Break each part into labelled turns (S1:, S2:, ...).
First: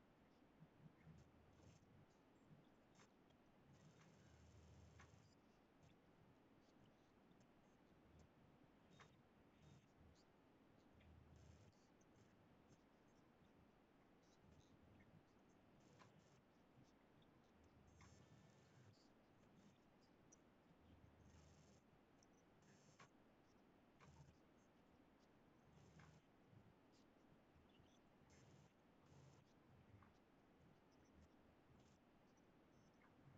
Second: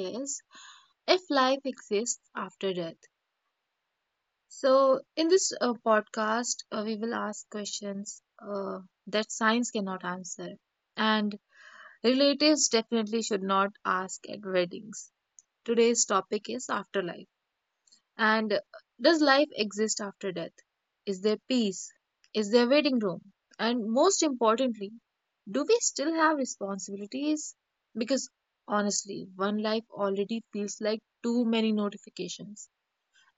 S1: is if life exists after death. So, in this podcast, we will ask questions that science cannot answer, and relatives definitely should not ask at weddings. Today's topic is afterlife. And does life exist after death? Is there peace? Is there waiting room? And most importantly, do we still have responsibilities? Because honestly, one life already feels like too many notifications.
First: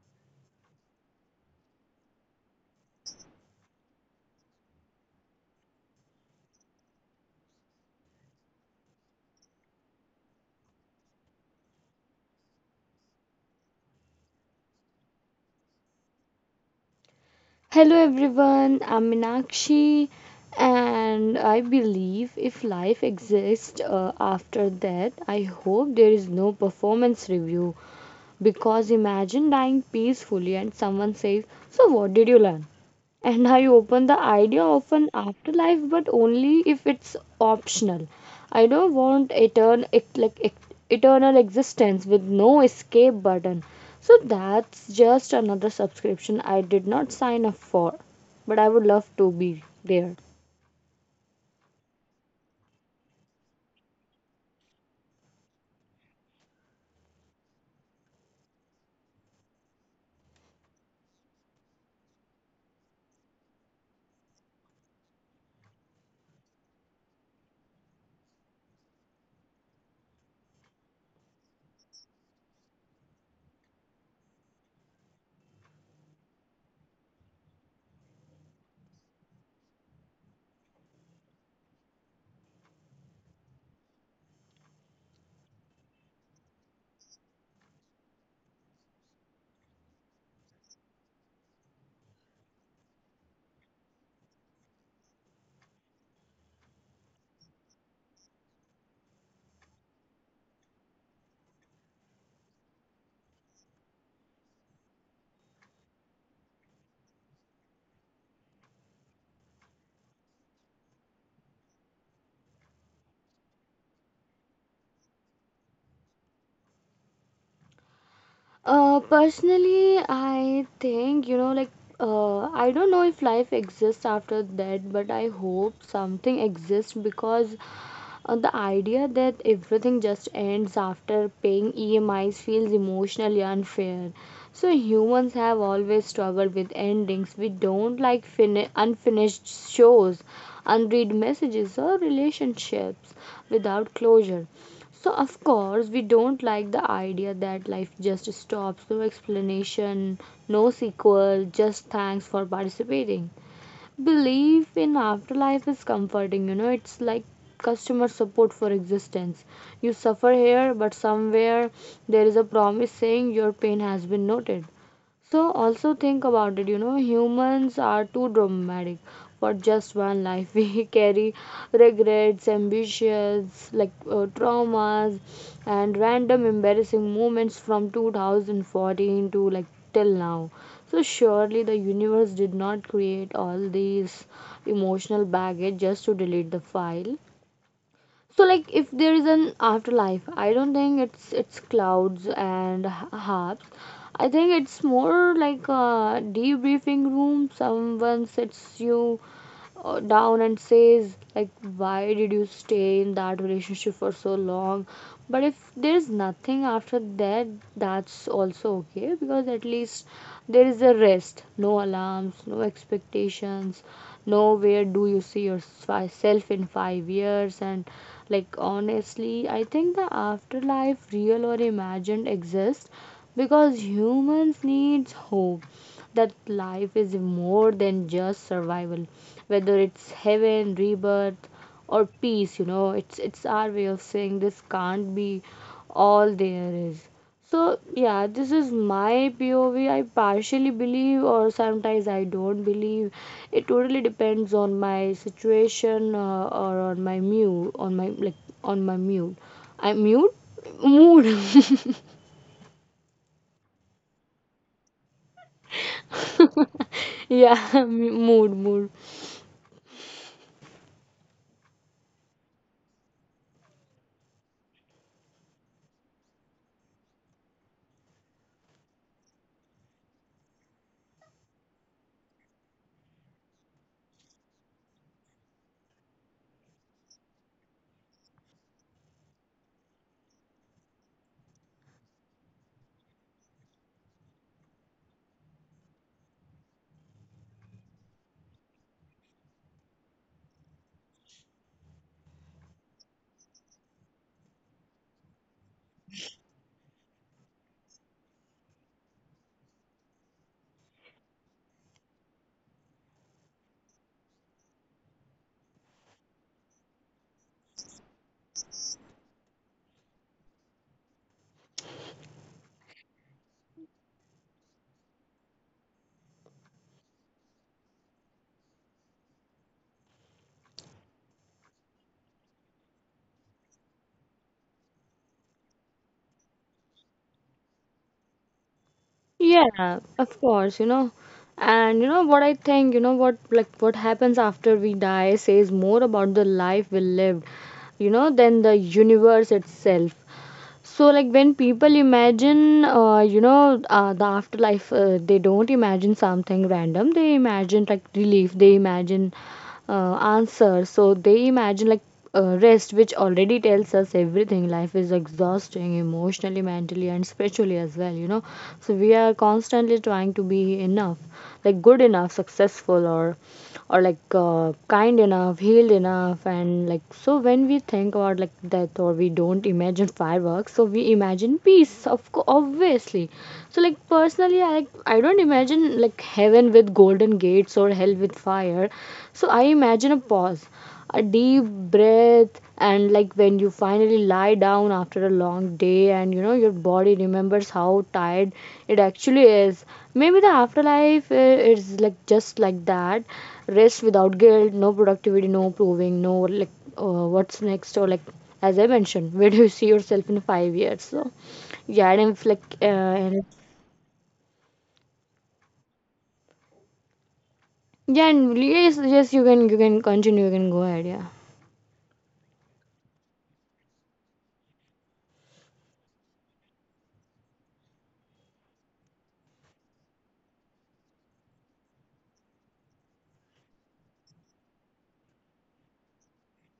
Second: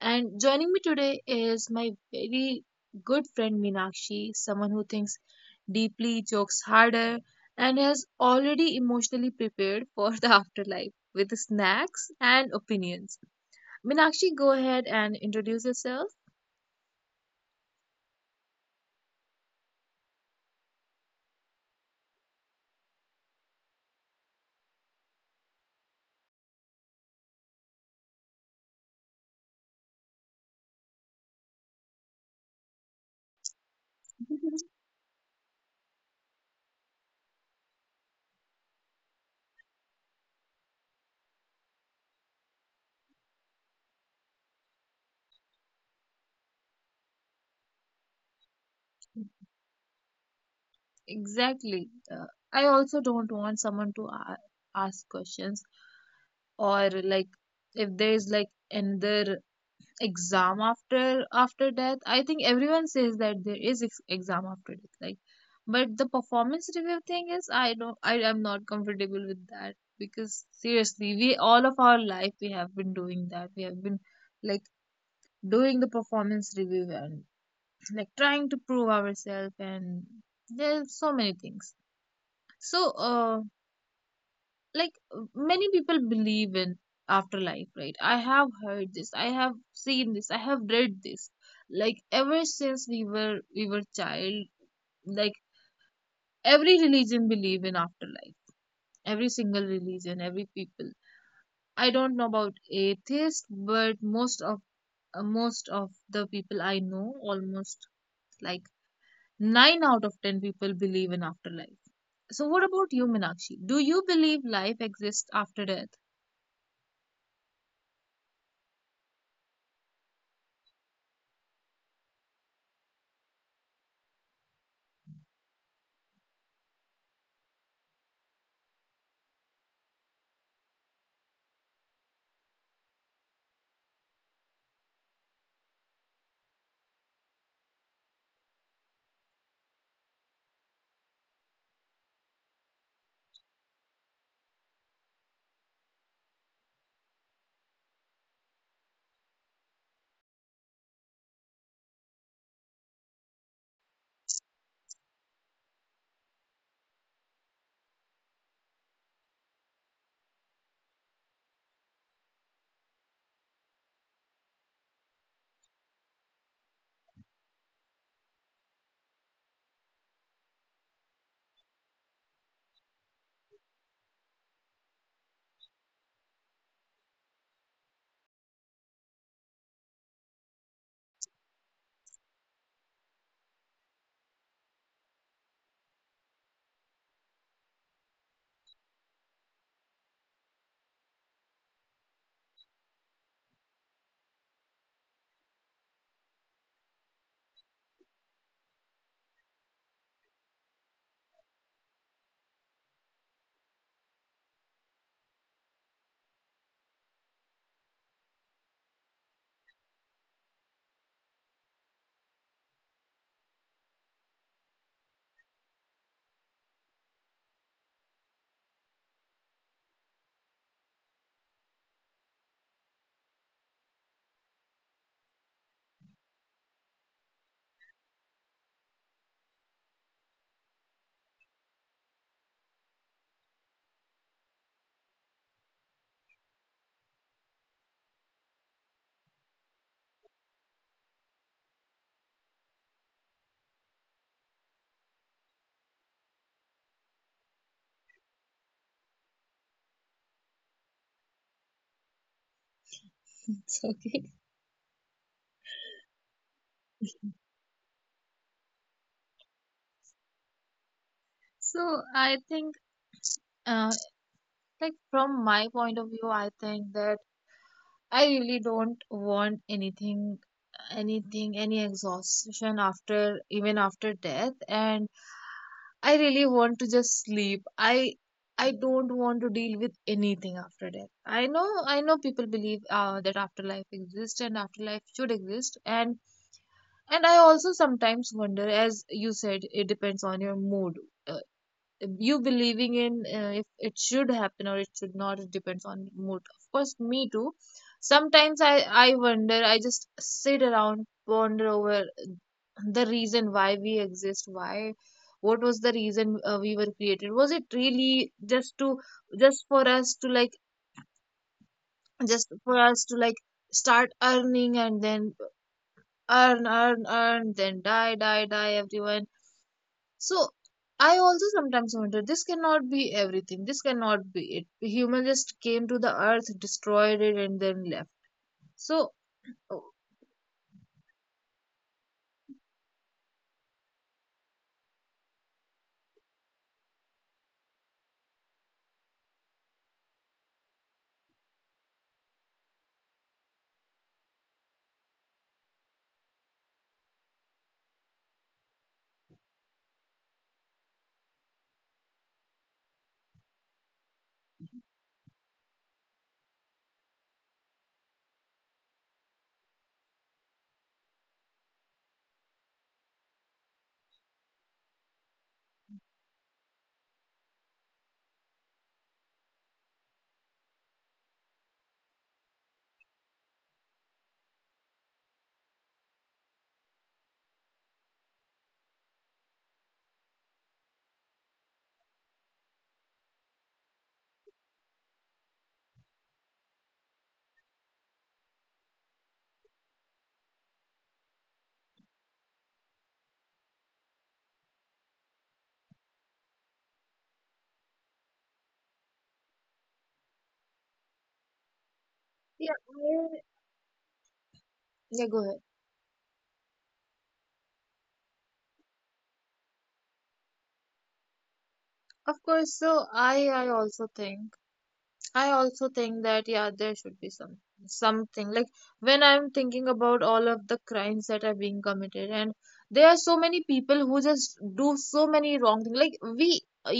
S1: And joining me today is my very good friend Meenakshi, someone who thinks deeply, jokes harder, and has already emotionally prepared for the afterlife with snacks and opinions. Meenakshi, go ahead and introduce yourself.
S2: Hello everyone, I'm Minakshi, and I believe if life exists after that, I hope there is no performance review. Because imagine dying peacefully and someone says, so, what did you learn? And I open the idea of an afterlife, but only if it's optional. I don't want eternal existence with no escape button. So that's just another subscription I did not sign up for, but I would love to be there.
S1: Exactly. I also don't want someone to a ask questions, or like if there is like another exam after death. I think everyone says that there is ex exam after death, like, but the performance review thing is, I am not comfortable with that, because seriously, we, all of our life, we have been doing that. We have been like doing the performance review and like trying to prove ourselves, and there's so many things. So like, many people believe in afterlife, right? I have heard this, I have seen this, I have read this, like ever since we were, we were child. Like every religion believe in afterlife, every single religion, every people. I don't know about atheists, but most of, most of the people I know, almost like 9 out of 10 people believe in afterlife. So, what about you, Minakshi? Do you believe life exists after death?
S2: Personally, I think, you know, like, I don't know if life exists after that, but I hope something exists because the idea that everything just ends after paying EMIs feels emotionally unfair. So humans have always struggled with endings. We don't like unfinished shows, unread messages, or relationships without closure. So of course we don't like the idea that life just stops, no explanation, no sequel, just thanks for participating. Belief in afterlife is comforting, you know, it's like customer support for existence. You suffer here, but somewhere there is a promise saying your pain has been noted. So also think about it, you know, humans are too dramatic for just one life. We carry regrets, ambitions, like traumas, and random embarrassing moments from 2014 to, like, till now. So, surely the universe did not create all these emotional baggage just to delete the file. So, like, if there is an afterlife, I don't think it's clouds and harps. I think it's more like a debriefing room. Someone sits you down and says, like, why did you stay in that relationship for so long? But if there's nothing after that, that's also okay because at least there is a rest. No alarms, no expectations, no where do you see yourself in 5 years. And like, honestly, I think the afterlife, real or imagined, exists because humans needs hope that life is more than just survival. Whether it's heaven, rebirth, or peace, you know, it's our way of saying this can't be all there is. So yeah, this is my POV. I partially believe, or sometimes I don't believe. It totally depends on my situation, or on my mood, on my like on my mood. I mute mood.
S1: It's okay.
S2: Yeah, mood mood.
S1: So, I think, uh, like from my point of view, I think that I really don't want anything, anything, any exhaustion after, even after death, and I really want to just sleep. I don't want to deal with anything after death. I know people believe that afterlife exists and afterlife should exist. And I also sometimes wonder, as you said, it depends on your mood. Uh, you believing in if it should happen or it should not, it depends on mood. Of course, me too. Sometimes I wonder, I just sit around, ponder over the reason why we exist, why, what was the reason we were created? Was it really just to, just for us to like, just for us to like start earning and then earn, earn, earn, then die, die, die, everyone. So I also sometimes wonder, this cannot be everything. This cannot be it. The human just came to the earth, destroyed it, and then left. So oh,
S2: Yeah, of course, you know. And you know what I think, you know what, like, what happens after we die says more about the life we lived, you know, than the universe itself. So, like, when people imagine, you know, the afterlife, they don't imagine something random. They imagine like relief. They imagine answer. So they imagine like rest, which already tells us everything. Life is exhausting emotionally, mentally, and spiritually as well. You know, so we are constantly trying to be enough, like good enough, successful, or like kind enough, healed enough, and like so when we think about like death or we don't imagine fireworks, so we imagine peace, obviously. So like personally, I like I don't imagine like heaven with golden gates or hell with fire. So I imagine a pause, a deep breath, and like when you finally lie down after a long day and you know your body remembers how tired it actually is. Maybe the afterlife is like just like that, rest without guilt, no productivity, no proving, no like what's next, or like as I mentioned, where do you see yourself in 5 years. So yeah, and if
S1: yeah,
S2: like and
S1: yeah, go ahead.
S2: yeah, and yes, yes, you can, you can continue, you can go ahead, yeah.
S1: Of course, so I also think, I also think that yeah, there should be some something like, when I'm thinking about all of the crimes that are being committed, and there are so many people who just do so many wrong things. Like we,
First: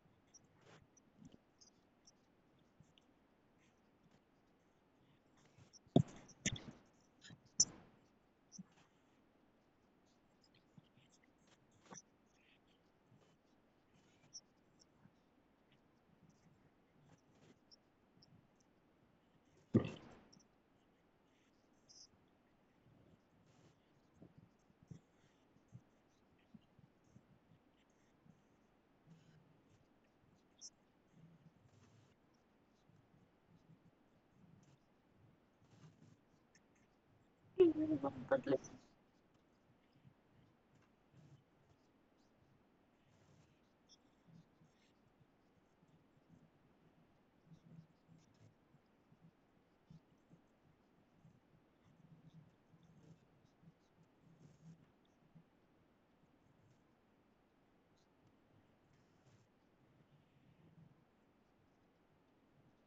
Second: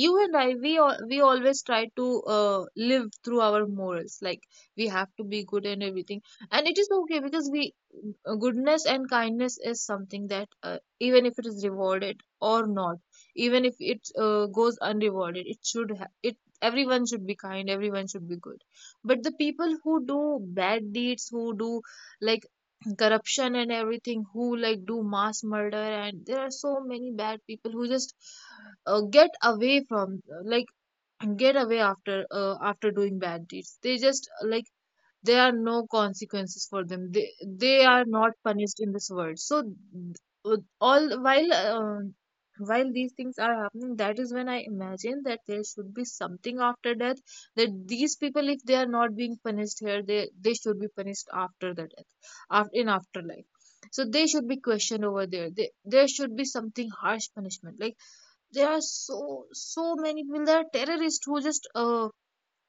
S1: you and I, we we always try to live through our morals. Like we have to be good and everything, and it is okay because we, goodness and kindness is something that even if it is rewarded or not, even if it goes unrewarded, it should ha- it everyone should be kind, everyone should be good. But the people who do bad deeds, who do like corruption and everything, who like do mass murder, and there are so many bad people who just get away from like get away after after doing bad deeds, they just like, there are no consequences for them. They are not punished in this world. So uh, all while these things are happening, that is when I imagine that there should be something after death, that these people, if they are not being punished here, they should be punished after the death, after, in afterlife. So they should be questioned over there. There should be something, harsh punishment, like there are so many people, there are terrorists who just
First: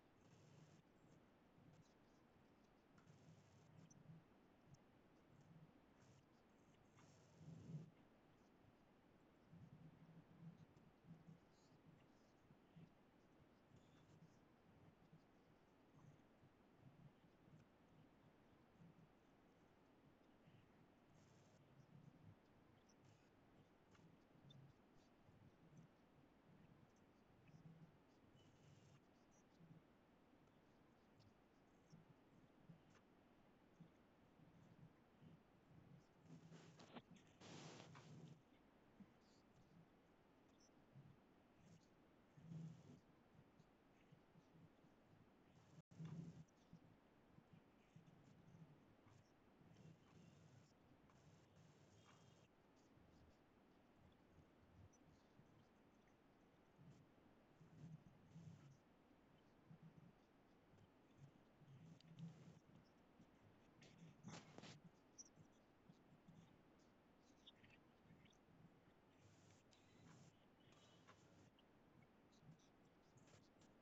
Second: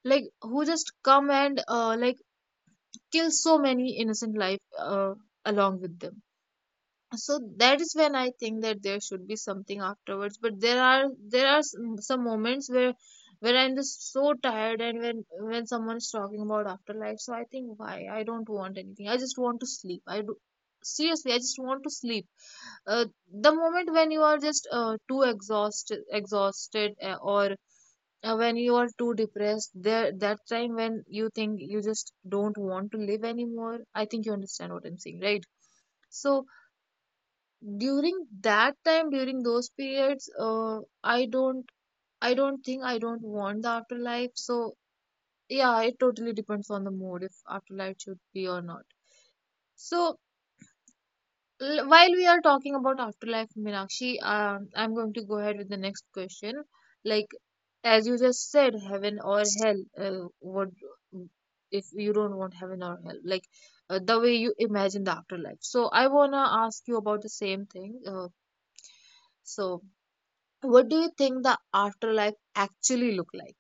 S1: like who just come and like kill so many innocent life, along with them. So that is when I think that there should be something afterwards. But there are, there are some moments where I'm just so tired, and when someone's talking about afterlife, so I think why, I don't want anything, I just want to sleep. I do, seriously, I just want to sleep. uh, the moment when you are just too exhausted, or when you are too depressed, there, that time when you think you just don't want to live anymore. I think you understand what I'm saying, right? So during that time, during those periods, i don't I don't think, I don't want the afterlife. So yeah, it totally depends on the mood if afterlife should be or not. So while we are talking about afterlife, Meenakshi, I'm going to go ahead with the next question. Like, as you just said, heaven or hell, what if you don't want heaven or hell? Like, the way you imagine the afterlife. So, I wanna ask you about the same thing. So, what do you think the afterlife actually look like?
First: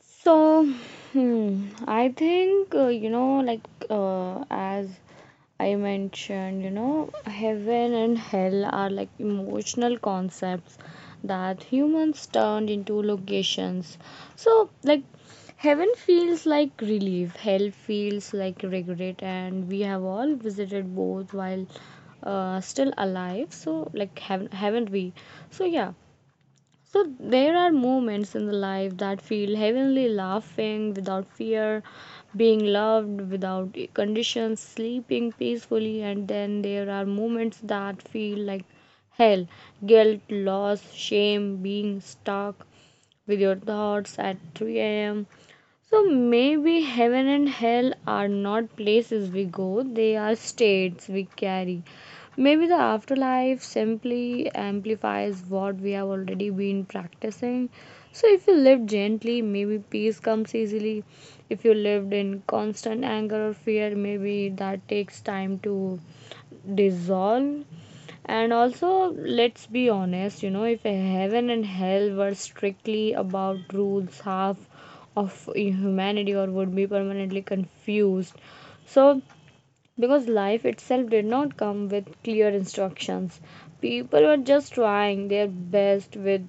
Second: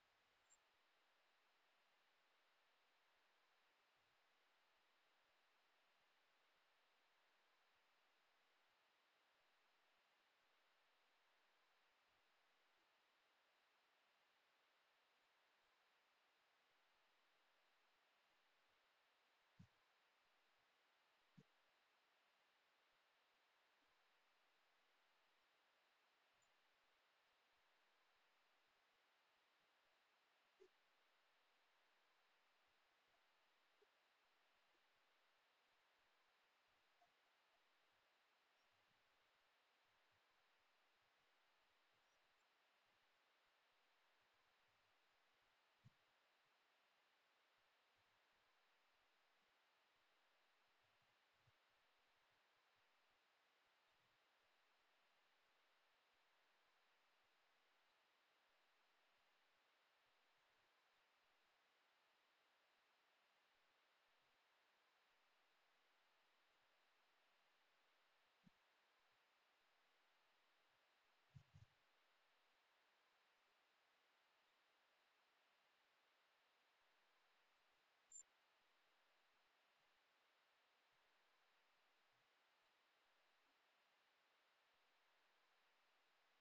S2: So, hmm, I think, you know, like as I mentioned, you know, heaven and hell are like emotional concepts that humans turned into locations. So, like, heaven feels like relief, hell feels like regret, and we have all visited both while still alive. So, like, haven't we? So, yeah. So there are moments in the life that feel heavenly, laughing without fear, being loved without conditions, sleeping peacefully, and then there are moments that feel like hell, guilt, loss, shame, being stuck with your thoughts at 3 a.m. So maybe heaven and hell are not places we go, they are states we carry. Maybe the afterlife simply amplifies what we have already been practicing. So, if you live gently, maybe peace comes easily. If you lived in constant anger or fear, maybe that takes time to dissolve. And also, let's be honest, you know, if heaven and hell were strictly about rules, half of humanity or would be permanently confused. So, because life itself did not come with clear instructions, people were just trying their best with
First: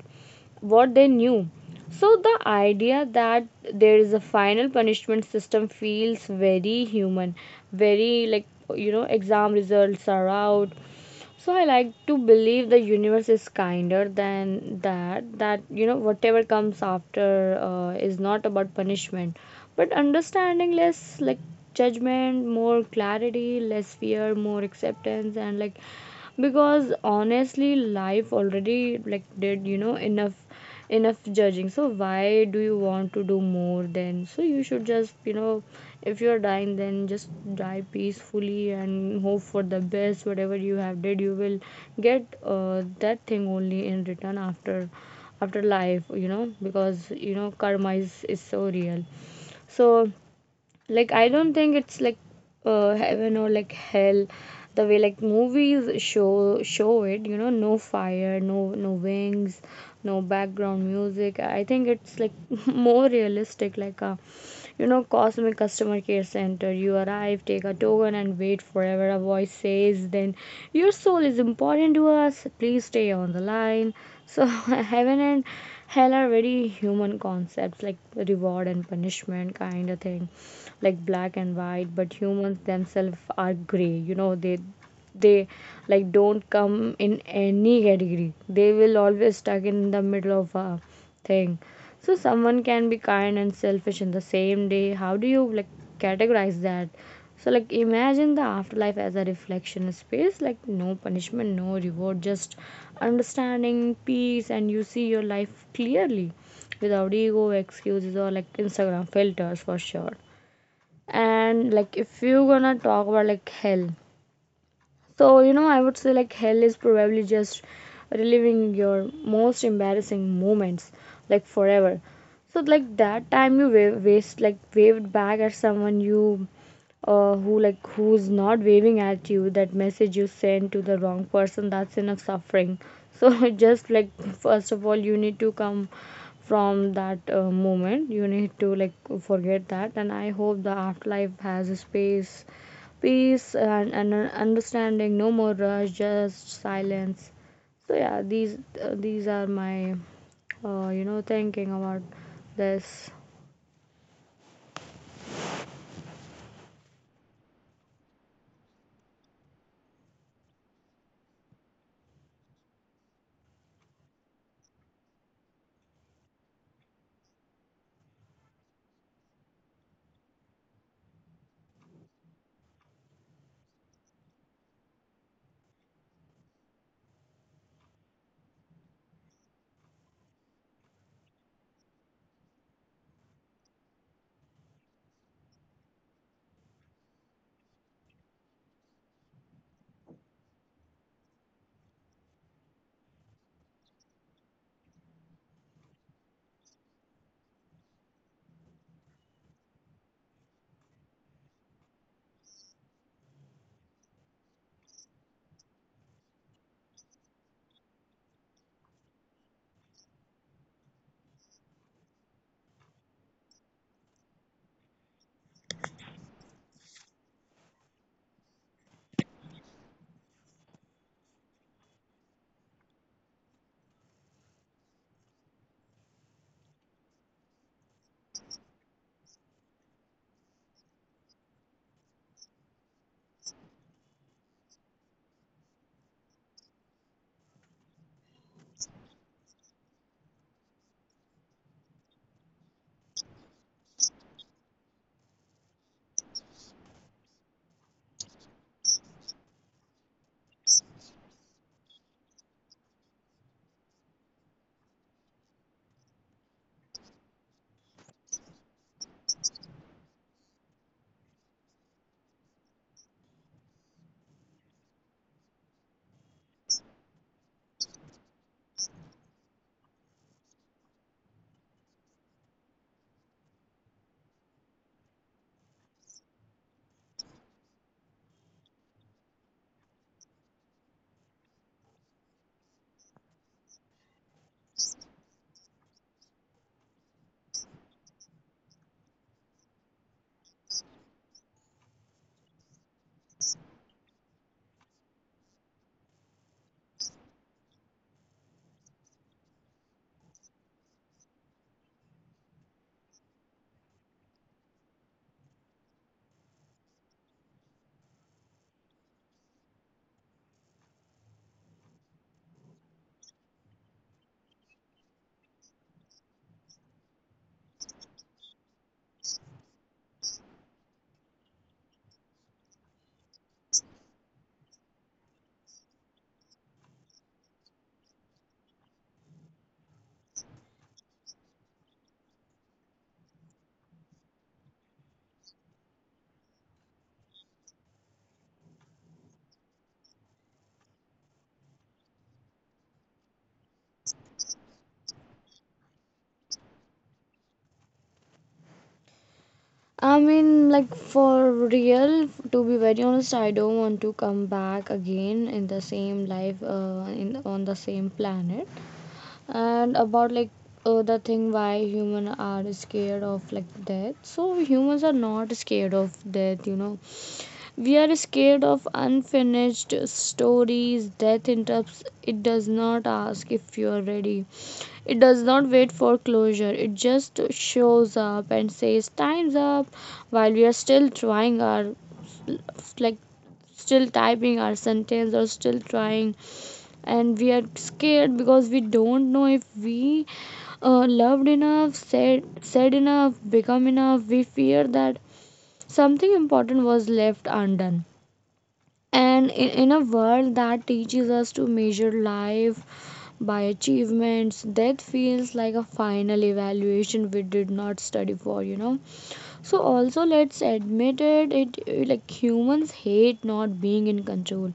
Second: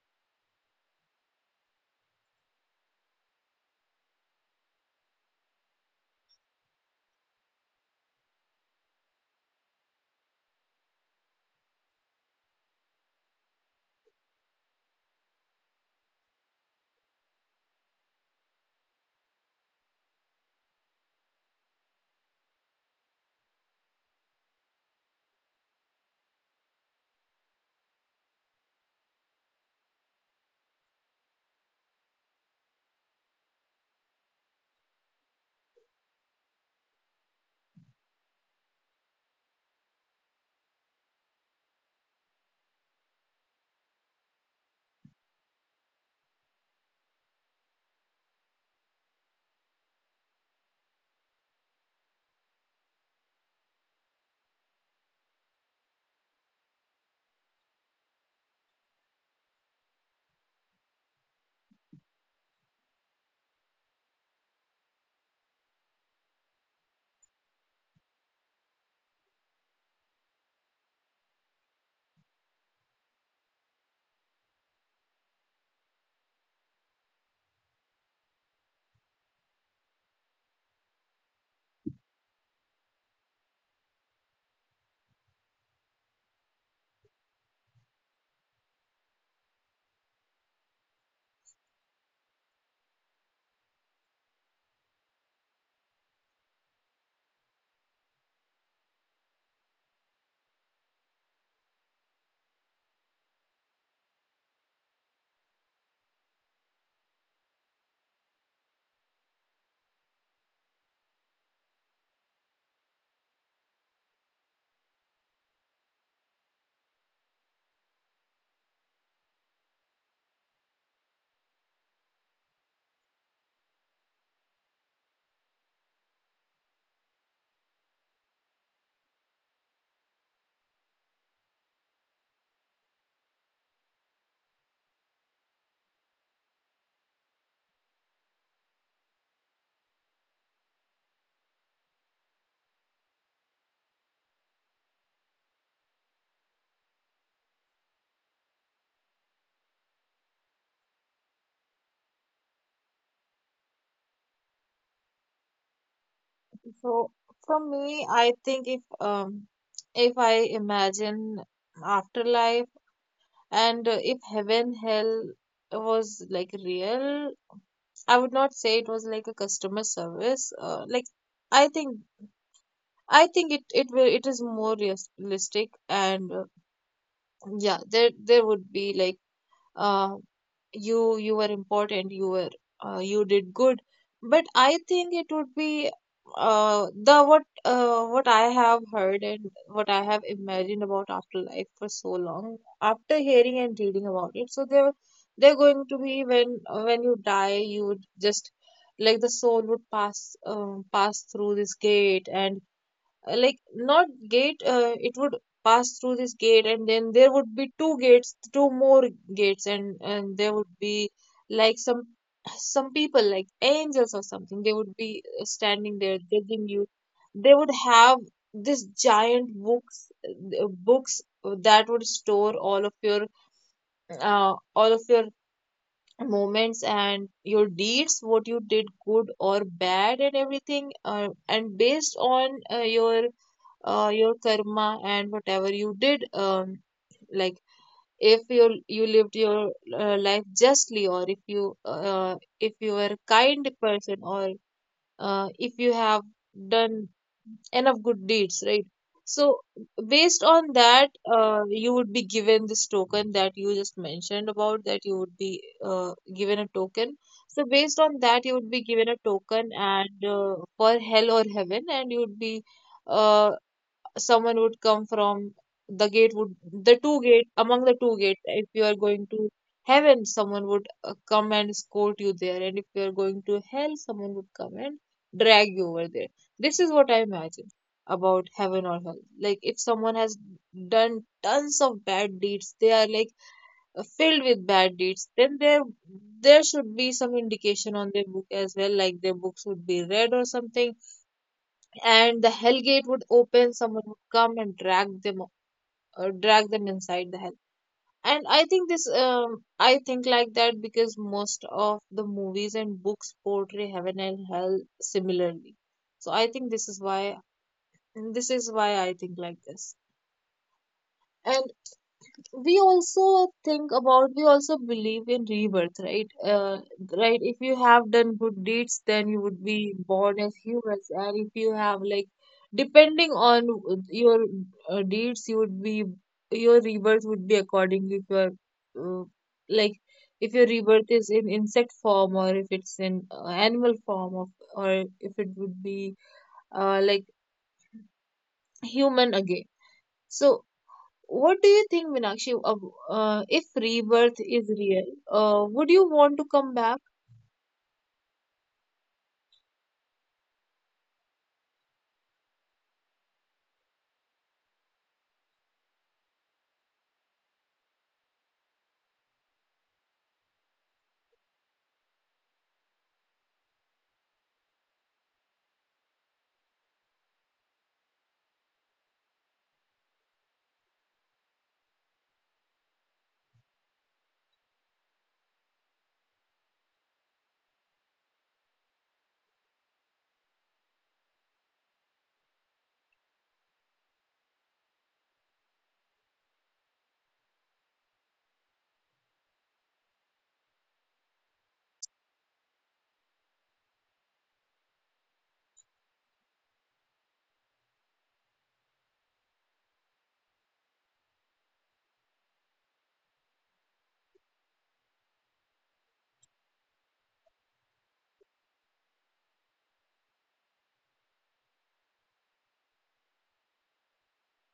S2: what they knew. So, the idea that there is a final punishment system feels very human, very like, you know, exam results are out. So I like to believe the universe is kinder than that. That, you know, whatever comes after is not about punishment, but understanding, less like judgment, more clarity, less fear, more acceptance, and like because honestly life already like did, you know, enough enough judging, so why do you want to do more then? So you should just, you know, if you're dying then just die peacefully and hope for the best, whatever you have did you will get that thing only in return after after life, you know, because you know karma is so real. So like I don't think it's like heaven or like hell the way like movies show it, you know. No fire, no no wings, no background music. I think it's like more realistic, like a, you know, cosmic customer care center. You arrive, take a token, and wait forever. A voice says then your soul is important to us, please stay on the line. So heaven and hell are very human concepts, like reward and punishment kind of thing, like black and white, but humans themselves are gray, you know. They like don't come in any category, they will always stuck in the middle of a thing. So someone can be kind and selfish in the same day, how do you like categorize that? So like imagine the afterlife as a reflection space, like no punishment, no reward, just understanding peace, and you see your life clearly without ego, excuses, or like Instagram filters for sure. And like if you gonna talk about like hell, so, you know, I would say like hell is probably just reliving your most embarrassing moments like forever. So, like, that time you wa- waste like waved back at someone you who like who's not waving at you, that message you send to the wrong person, that's enough suffering. So just like first of all you need to come from that moment, you need to like forget that, and I hope the afterlife has a space, peace, and understanding, no more rush, just silence. So yeah, these are my you know thinking about this.
S1: So for me, I think, if I imagine afterlife. And if heaven, hell was like real, I would not say it was like a customer service. Like I think, I think it will it is more realistic, and yeah, there would be like, uh you, you were important, you were, you did good. But I think it would be, the what, what I have heard and what I have imagined about afterlife for so long after hearing and reading about it. So they're going to be, when you die, you would just like, the soul would pass, pass through this gate, and like, not gate, it would pass through this gate, and then there would be two gates, two more gates, and there would be like some people like angels or something. They would be standing there judging you. They would have this giant books that would store all of your, all of your moments and your deeds, what you did, good or bad and everything, and based on your, your karma and whatever you did, like, if you lived your life justly, or if you were a kind person, or if you have done enough good deeds, right? So based on that, you would be given this token that you just mentioned about, that you would be given a token. So based on that, you would be given a token, and for hell or heaven, and you would be, uh, someone would come from the gate, would, the two gate, among the two gate, if you are going to heaven, someone would come and escort you there, and if you are going to hell, someone would come and drag you over there. This is what I imagine about heaven or hell. Like if someone has done tons of bad deeds, they are like filled with bad deeds, then there should be some indication on their book as well, like their books would be red or something, and the hell gate would open, someone would come and drag them, drag them inside the hell. And I think this, I think like that because most of the movies and books portray heaven and hell similarly. So I think this is why, this is why I think like this. And we also think about, we also believe in rebirth, right? Right, if you have done good deeds, then you would be born as humans. And if you have like, depending on your, deeds, you would be, your rebirth would be accordingly. If you're, uh, like, if your rebirth is in insect form, or if it's in animal form of, or if it would be like human again. So what do you think, Meenakshi, of, if rebirth is real, would you want to come back?
S2: I mean, like, for real, to be very honest, I don't want to come back again in the same life, in on the same planet. And about like the thing why humans are scared of like death, so humans are not scared of death, you know. We are scared of unfinished stories. Death interrupts. It does not ask if you are ready. It does not wait for closure. It just shows up and says, time's up, while we are still trying our, like, still typing our sentence or still trying. And we are scared because we don't know if we loved enough, said enough, become enough. We fear that something important was left undone, and in a world that teaches us to measure life by achievements, death feels like a final evaluation we did not study for, you know. So also let's admit it, like humans hate not being in control.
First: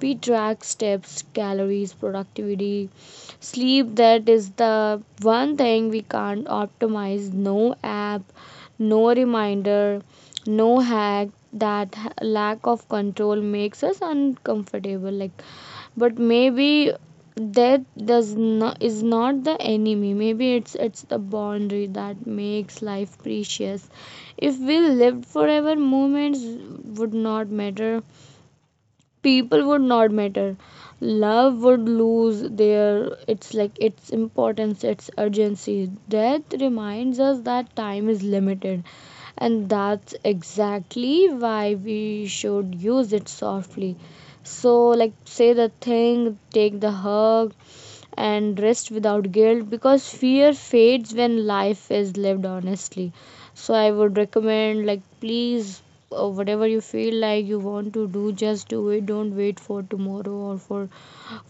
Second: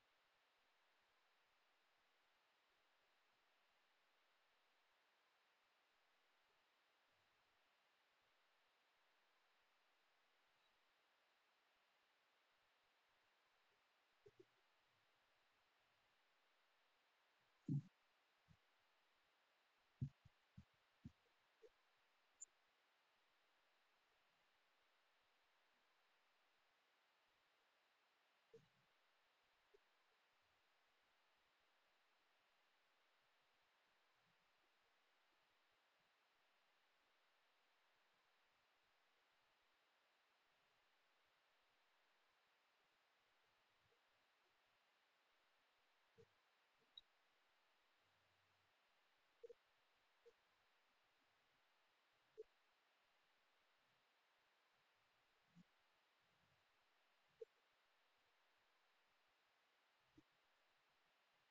S2: We track steps, calories, productivity, sleep. That is the one thing we can't optimize. No app, no reminder, no hack. that ha- Lack of control makes us uncomfortable, like, but maybe that does not is not the enemy. Maybe it's the boundary that makes life precious. If we lived forever, moments would not matter, people would not matter, love would lose their it's like its importance, its urgency. Death reminds us that time is limited, and that's exactly why we should use it softly. So, like, say the thing, take the hug, and rest without guilt because fear fades when life is lived honestly. So I would recommend, like, please whatever you feel like you want to do, just do it. Don't wait for tomorrow or for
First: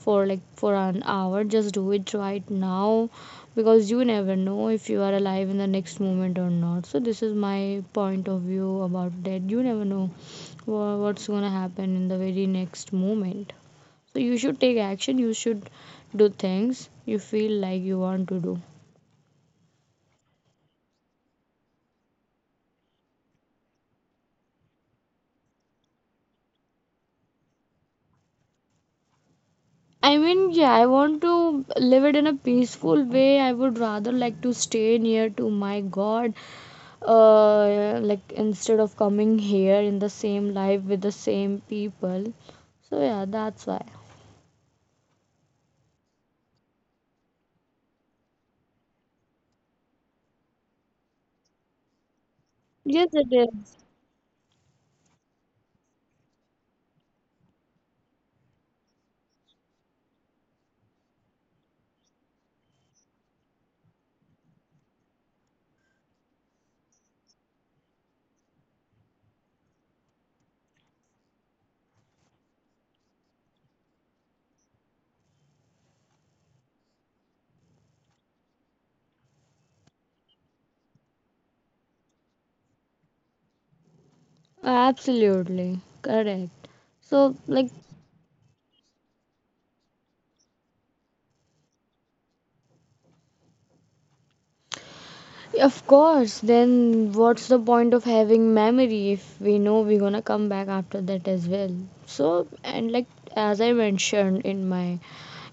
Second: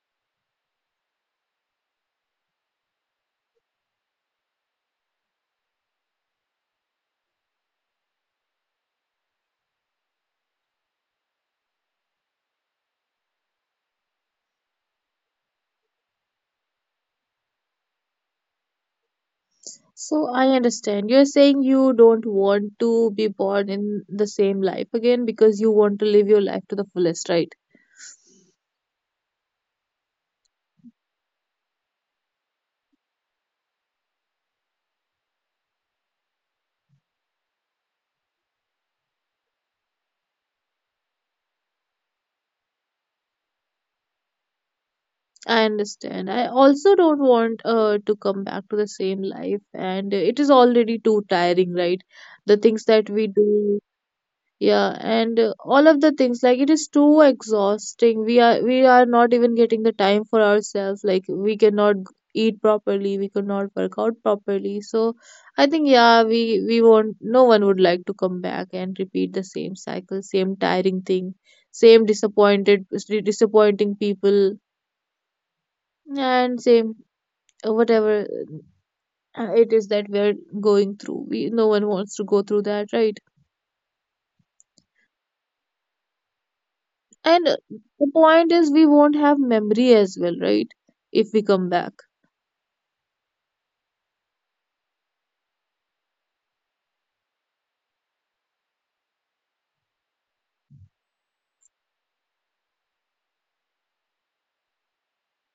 S2: for like for an hour. Just do it right now, because you never know if you are alive in the next moment or not. So this is my point of view about that. You never know what's going to happen in the very next moment. So you should take action, you should do things you feel like you want to do.
S1: So I understand. You're saying you don't want to be born in the same life again because you want to live your life to the fullest, right?
S2: I mean, yeah, I want to live it in a peaceful way. I would rather like to stay near to my God, like instead of coming here in the same life with the same people. So, yeah, that's why.
S1: I understand. I also don't want to come back to the same life, and it is already too tiring, right? The things that
S2: Yes,
S1: we
S2: it is.
S1: do. Yeah, and all of the things, like it is too exhausting. We are not even getting the time for ourselves. Like we cannot eat properly, we cannot work out properly. So I think yeah, we won't. No one would like to come back and repeat the same cycle, same tiring thing, same disappointed disappointing people, and same whatever it is that we're going through. We No one wants to go through that, right?
S2: Absolutely correct. So,
S1: And
S2: like,
S1: the point is, we won't have memory as well, right? If we come back.
S2: of course, then what's the point of having memory if we know we're gonna come back after that as well? So, and like, as I mentioned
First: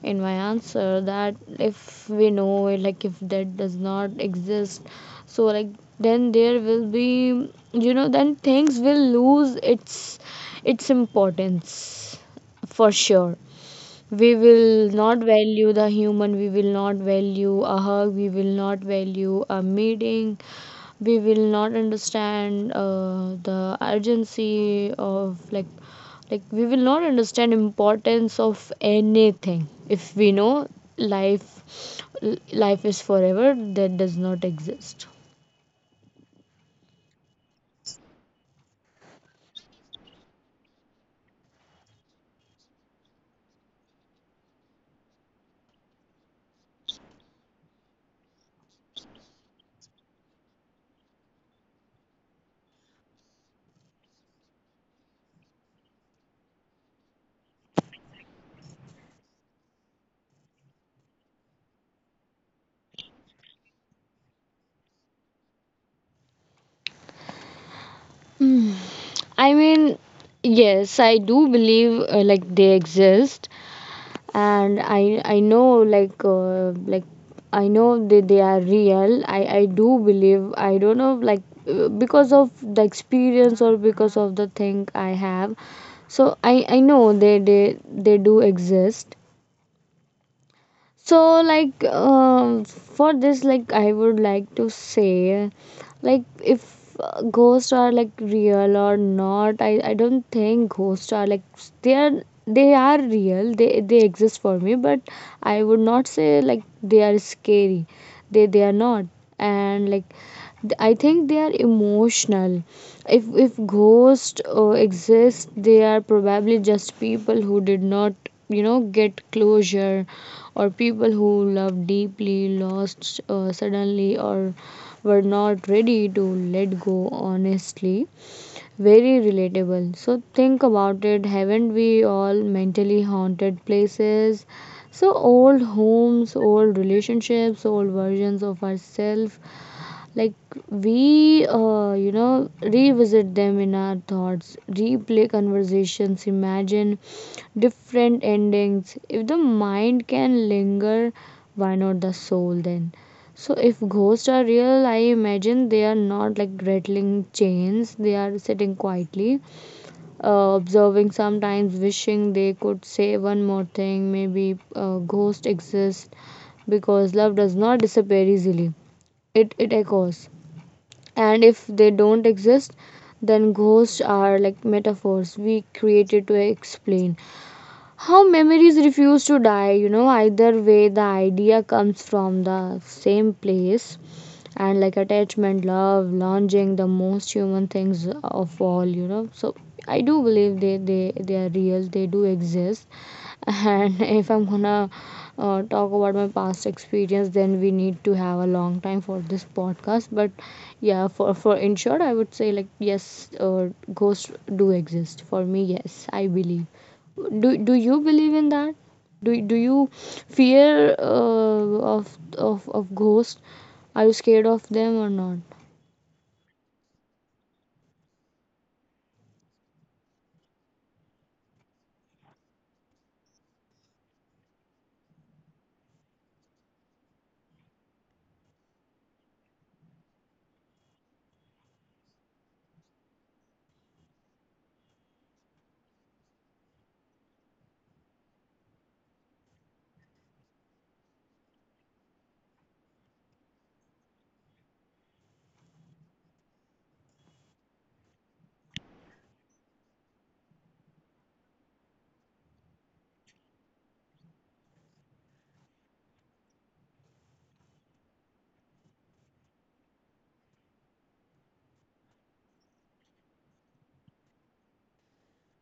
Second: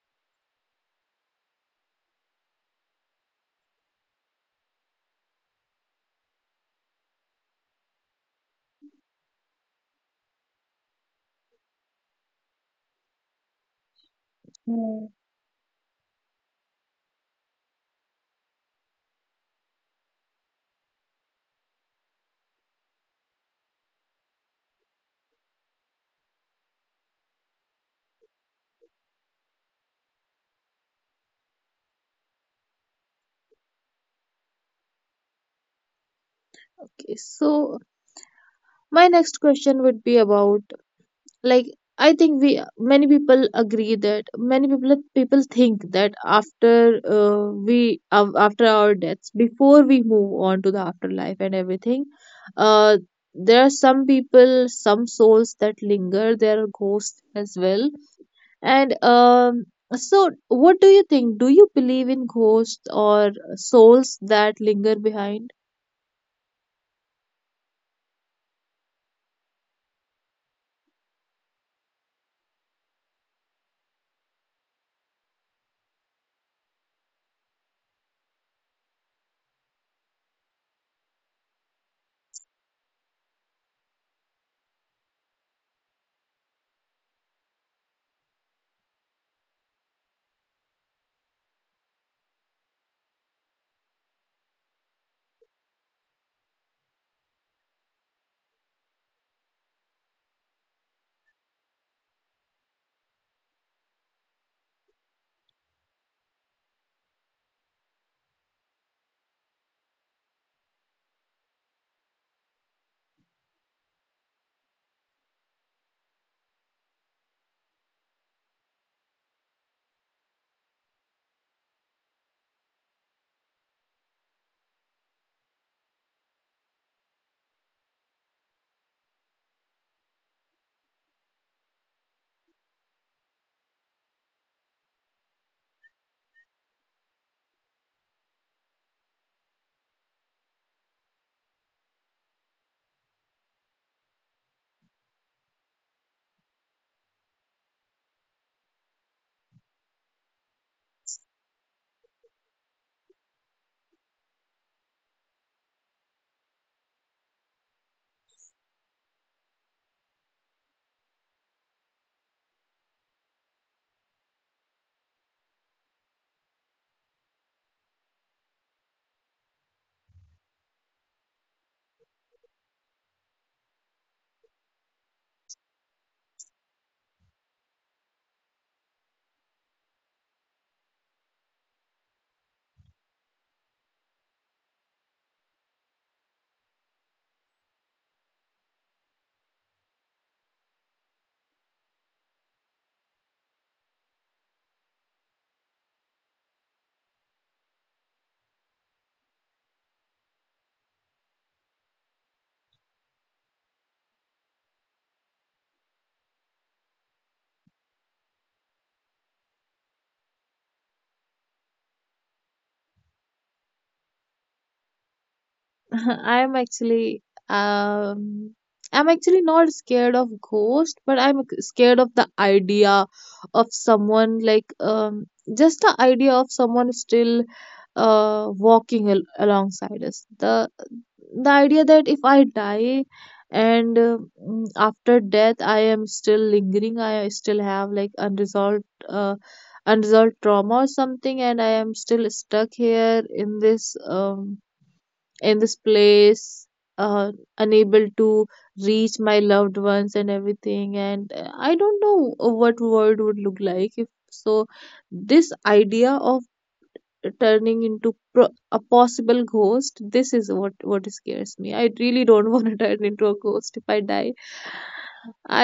S2: in my answer, that if we know, like, if that does not exist, so like, then there will be, you know, then things will lose its importance for sure. We will
S1: Hmm.
S2: not value the human, we will not value a hug, we will not value a meeting, we will not understand the urgency of like we will not understand importance of anything if we know life life is forever, that does not exist.
S1: Okay, so my next question would be about, like, I think we many people agree that many people think that after after our deaths, before we move on to the afterlife and everything, uh, there are some people, some souls that linger. There are ghosts as well. And So, what do you think? Do you believe in ghosts or souls that linger behind?
S2: Hmm. I mean, yes, I do believe, like they exist, and I know like, like I know they are real. I do believe. I don't know like because of the experience or because of the thing I have. So I know they they do exist. So like, for this, like, I would like to say, like, if ghosts are like real or not, I don't think ghosts are like they are, they are real, they exist for me. But I would not say like they are scary. They are not. And like, I think they are emotional. If ghosts exist, they are probably just people who did not, you know, get closure, or people who loved deeply, lost suddenly, or were not ready to let go honestly. Very relatable. So think about it, haven't we all mentally haunted places? So old homes, old relationships, old versions of ourselves. Like, we you know, revisit them in our thoughts, replay conversations, imagine different endings. If the mind can linger, why not the soul then? So if ghosts are real, I imagine they are not like rattling chains. They are sitting quietly, observing, sometimes wishing they could say one more thing. Maybe ghost exists because love does not disappear easily. It echoes. And if they don't exist, then ghosts are like metaphors we created to explain how memories refuse to die, you know. Either way, the idea comes from the same place. And like, attachment, love, longing, the most human things of all, you know. So I do believe they they are real, they do exist. And if I'm gonna talk about my past experience, then we need to have a long time for this podcast. But yeah, for in short, I would say like, yes, ghosts do exist for me. Yes, I believe. Do you believe in that? Do you fear of ghosts? Are you scared of them or not?
S1: I'm actually, um I'm actually not scared of ghost, but I'm scared of the idea of someone, like, just the idea of someone still walking alongside us. The idea that if I die and after death I am still lingering, I still have like unresolved unresolved trauma or something, and I am still stuck here in this, in this place, uh, unable to reach my loved ones and everything. And I don't know what world would look like if so. This idea of turning into a possible ghost, this is what scares me. I really don't want to turn into a ghost if I die.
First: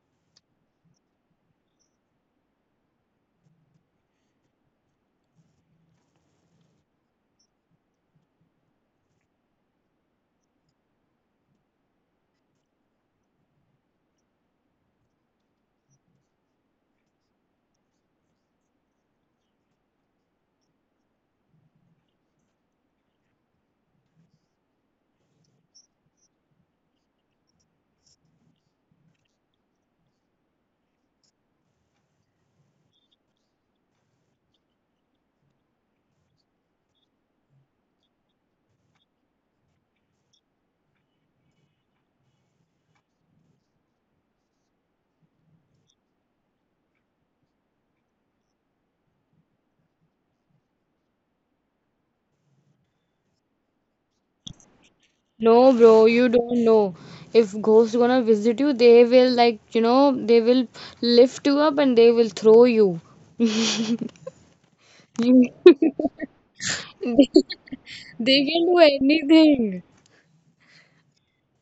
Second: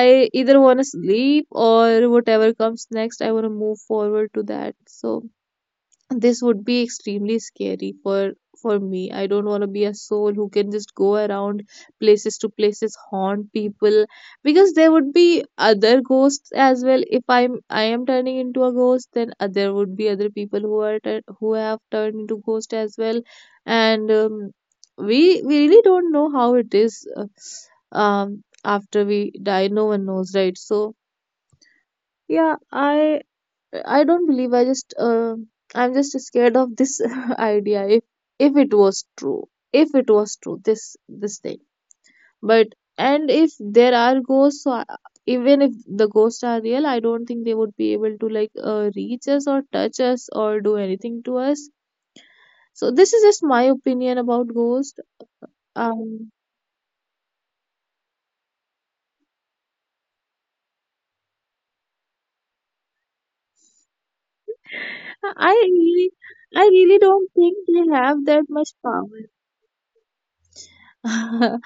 S1: I either want to sleep or whatever comes next. I want to move forward to that. So this would be extremely scary for me. I don't want to be a soul who can just go around places to places, haunt people, because there would be other ghosts as well. If I am turning into a ghost, then there would be other people who are who have turned into ghost as well. And we really don't know how it is, um, after we die. No one knows, right? So yeah, I don't believe. I just, I'm just scared of this idea. If if it was true, this thing. But and if there are ghosts, so even if the ghosts are real, I don't think they would be able to like reach us or touch us or do anything to us. So this is just my opinion about ghosts.
S2: No, bro,
S1: Um,
S2: you don't know. If ghosts gonna visit you, they will, like, you know, they will lift you up and they will throw you. You,
S1: I really, I really don't think they have that
S2: they can
S1: much
S2: do
S1: power.
S2: anything.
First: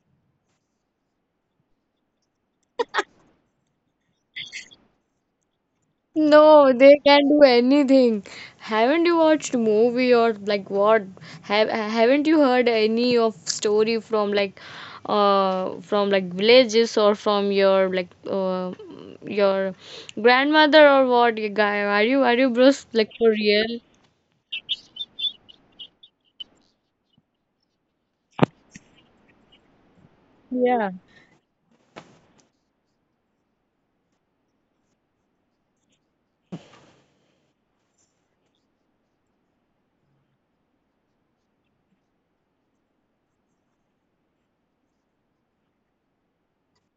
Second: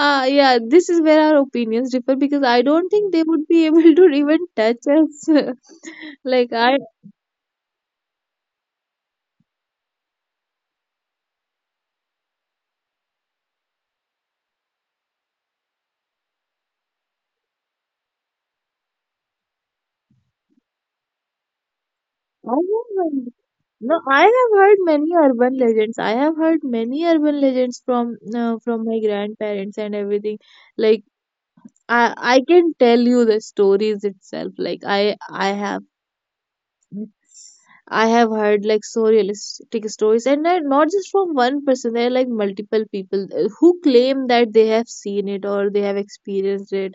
S1: Ah, yeah, this is where our opinions differ because I don't think they would be able to even touch us. Like
S2: No,
S1: I,
S2: they can do anything. Haven't you watched movie or like what? Haven't you heard any of story from like, uh, from like villages, or from your like, your grandmother, or what you guy? Are you
S1: I
S2: bros
S1: have
S2: like for
S1: heard,
S2: real?
S1: no, I have heard many urban legends. I have heard many urban legends from my grandparents and everything.
S2: Yeah.
S1: Like I can tell you the stories itself. I have heard like so realistic stories, and they're not just from one person. They're like multiple people who claim that they have seen it or they have experienced it,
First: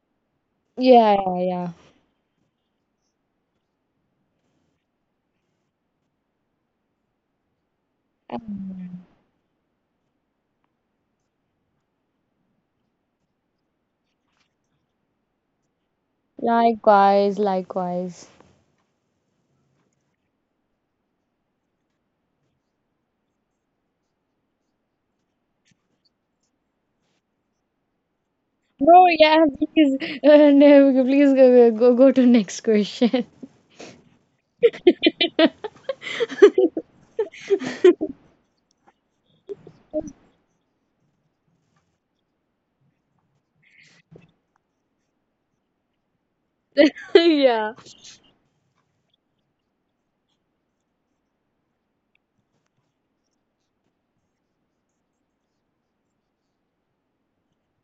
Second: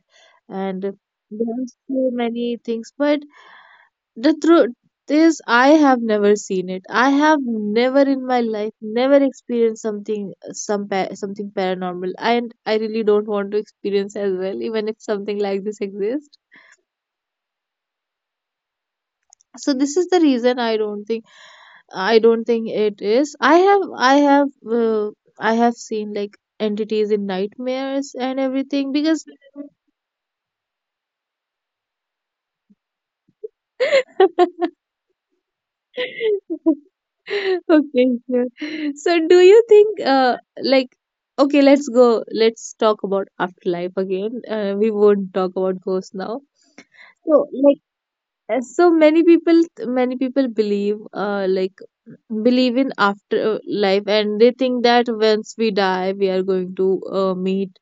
S1: and there
S2: Yeah, yeah,
S1: are
S2: yeah.
S1: so many things. But the truth is, I have never seen it. I have never in my life
S2: Um,
S1: never experienced something, something paranormal, and I really don't want to experience as well, even if something like this exists.
S2: likewise, likewise.
S1: So this is the reason I don't think it is. I have seen like entities in nightmares and everything
S2: No,
S1: because
S2: yeah, please, no, please go, go to next question.
S1: Okay, sure. So do you think like okay, let's go. Let's talk about afterlife again. We won't talk about ghosts now. So
S2: Yeah.
S1: like, uh, so many people believe believe in afterlife, and they think that once we die we are going to uh, meet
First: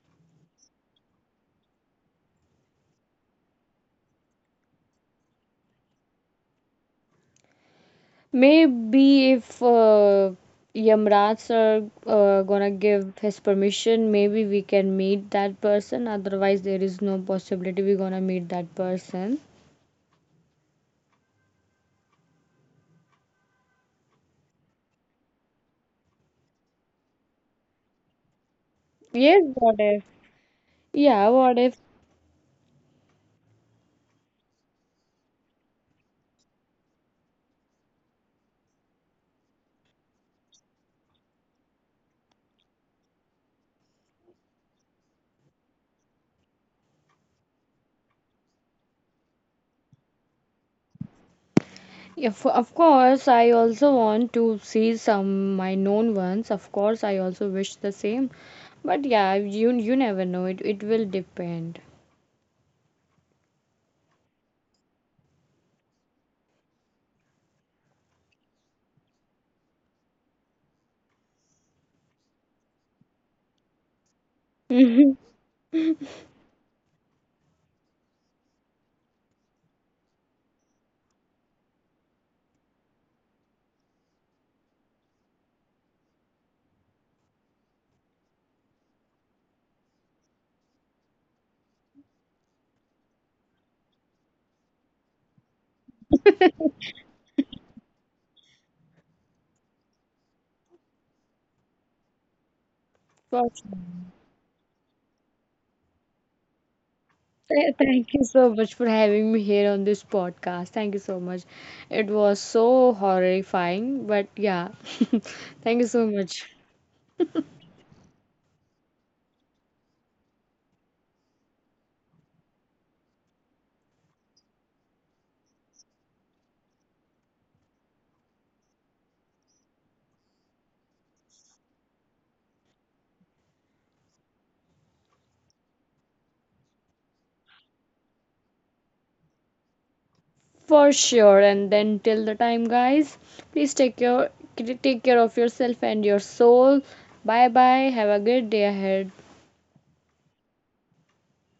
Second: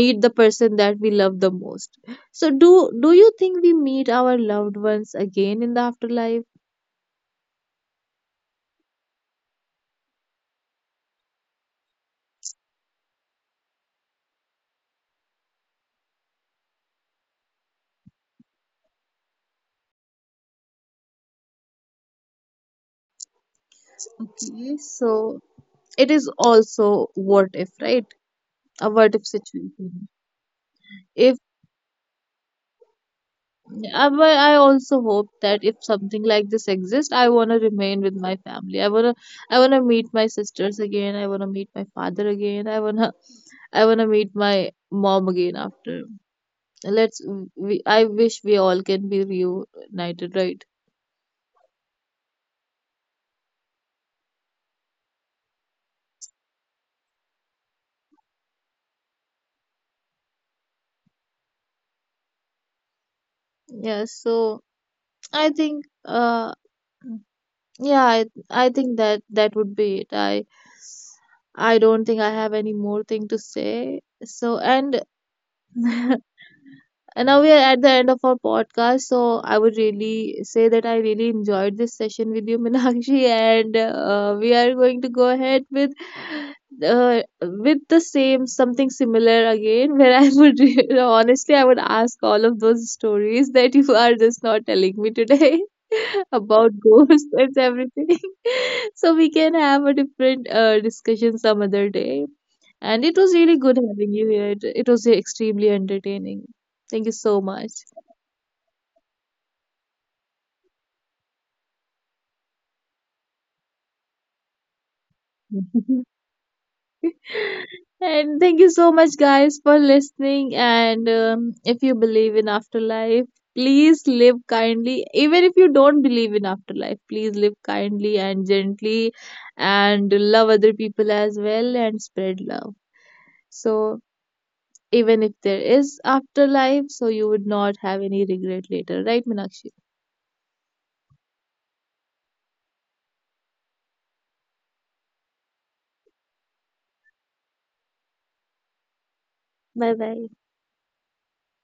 S1: meet the person that we love the most. So do you think we meet our loved ones again in the afterlife?
S2: Maybe if Yamraj sir gonna give his permission, maybe we can meet that person. Otherwise, there is no possibility we gonna meet that person.
S1: Okay, so it is also what if, right? A what if
S2: Yes, what if?
S1: situation.
S2: Yeah, what if?
S1: Yeah, but I also hope that if something like this exists, I want to remain with my family. I wanna meet my sisters again. I wanna meet my father again. I wanna meet my mom again after. Let's. I wish we all can be reunited, right?
S2: If of course, I also want to see some my known ones. Of course, I also wish the same. But yeah, you never know. It will depend.
S1: Yeah. So I think, yeah, I, I think that that would be it. I don't think I have any more thing to say. So and
S2: For
S1: And now we are at the end of our podcast. So I would really say that I really enjoyed this session with you, Minakshi, and we are going to go ahead with the same, something similar again. Where I would honestly, I would ask all of those stories that you are just not telling me today about ghosts and everything. So we can have a different discussion some other day. And it was
S2: sure.
S1: really good having you here. It was extremely entertaining. Thank you so much.
S2: Thank you so much for having me here on this podcast. Thank you so much. It was so horrifying, but yeah, thank you so much
S1: And thank you so much, guys, for listening. And if you believe in afterlife, please live kindly. Even if you don't believe in afterlife, please live kindly and gently and love other people as well and spread love. So, even if there is afterlife, so you would not have any regret later, right, Meenakshi?
S2: for sure. And then till the time, guys, please take your take care of yourself and your soul. Bye bye. Have a good day ahead.
S1: Bye bye.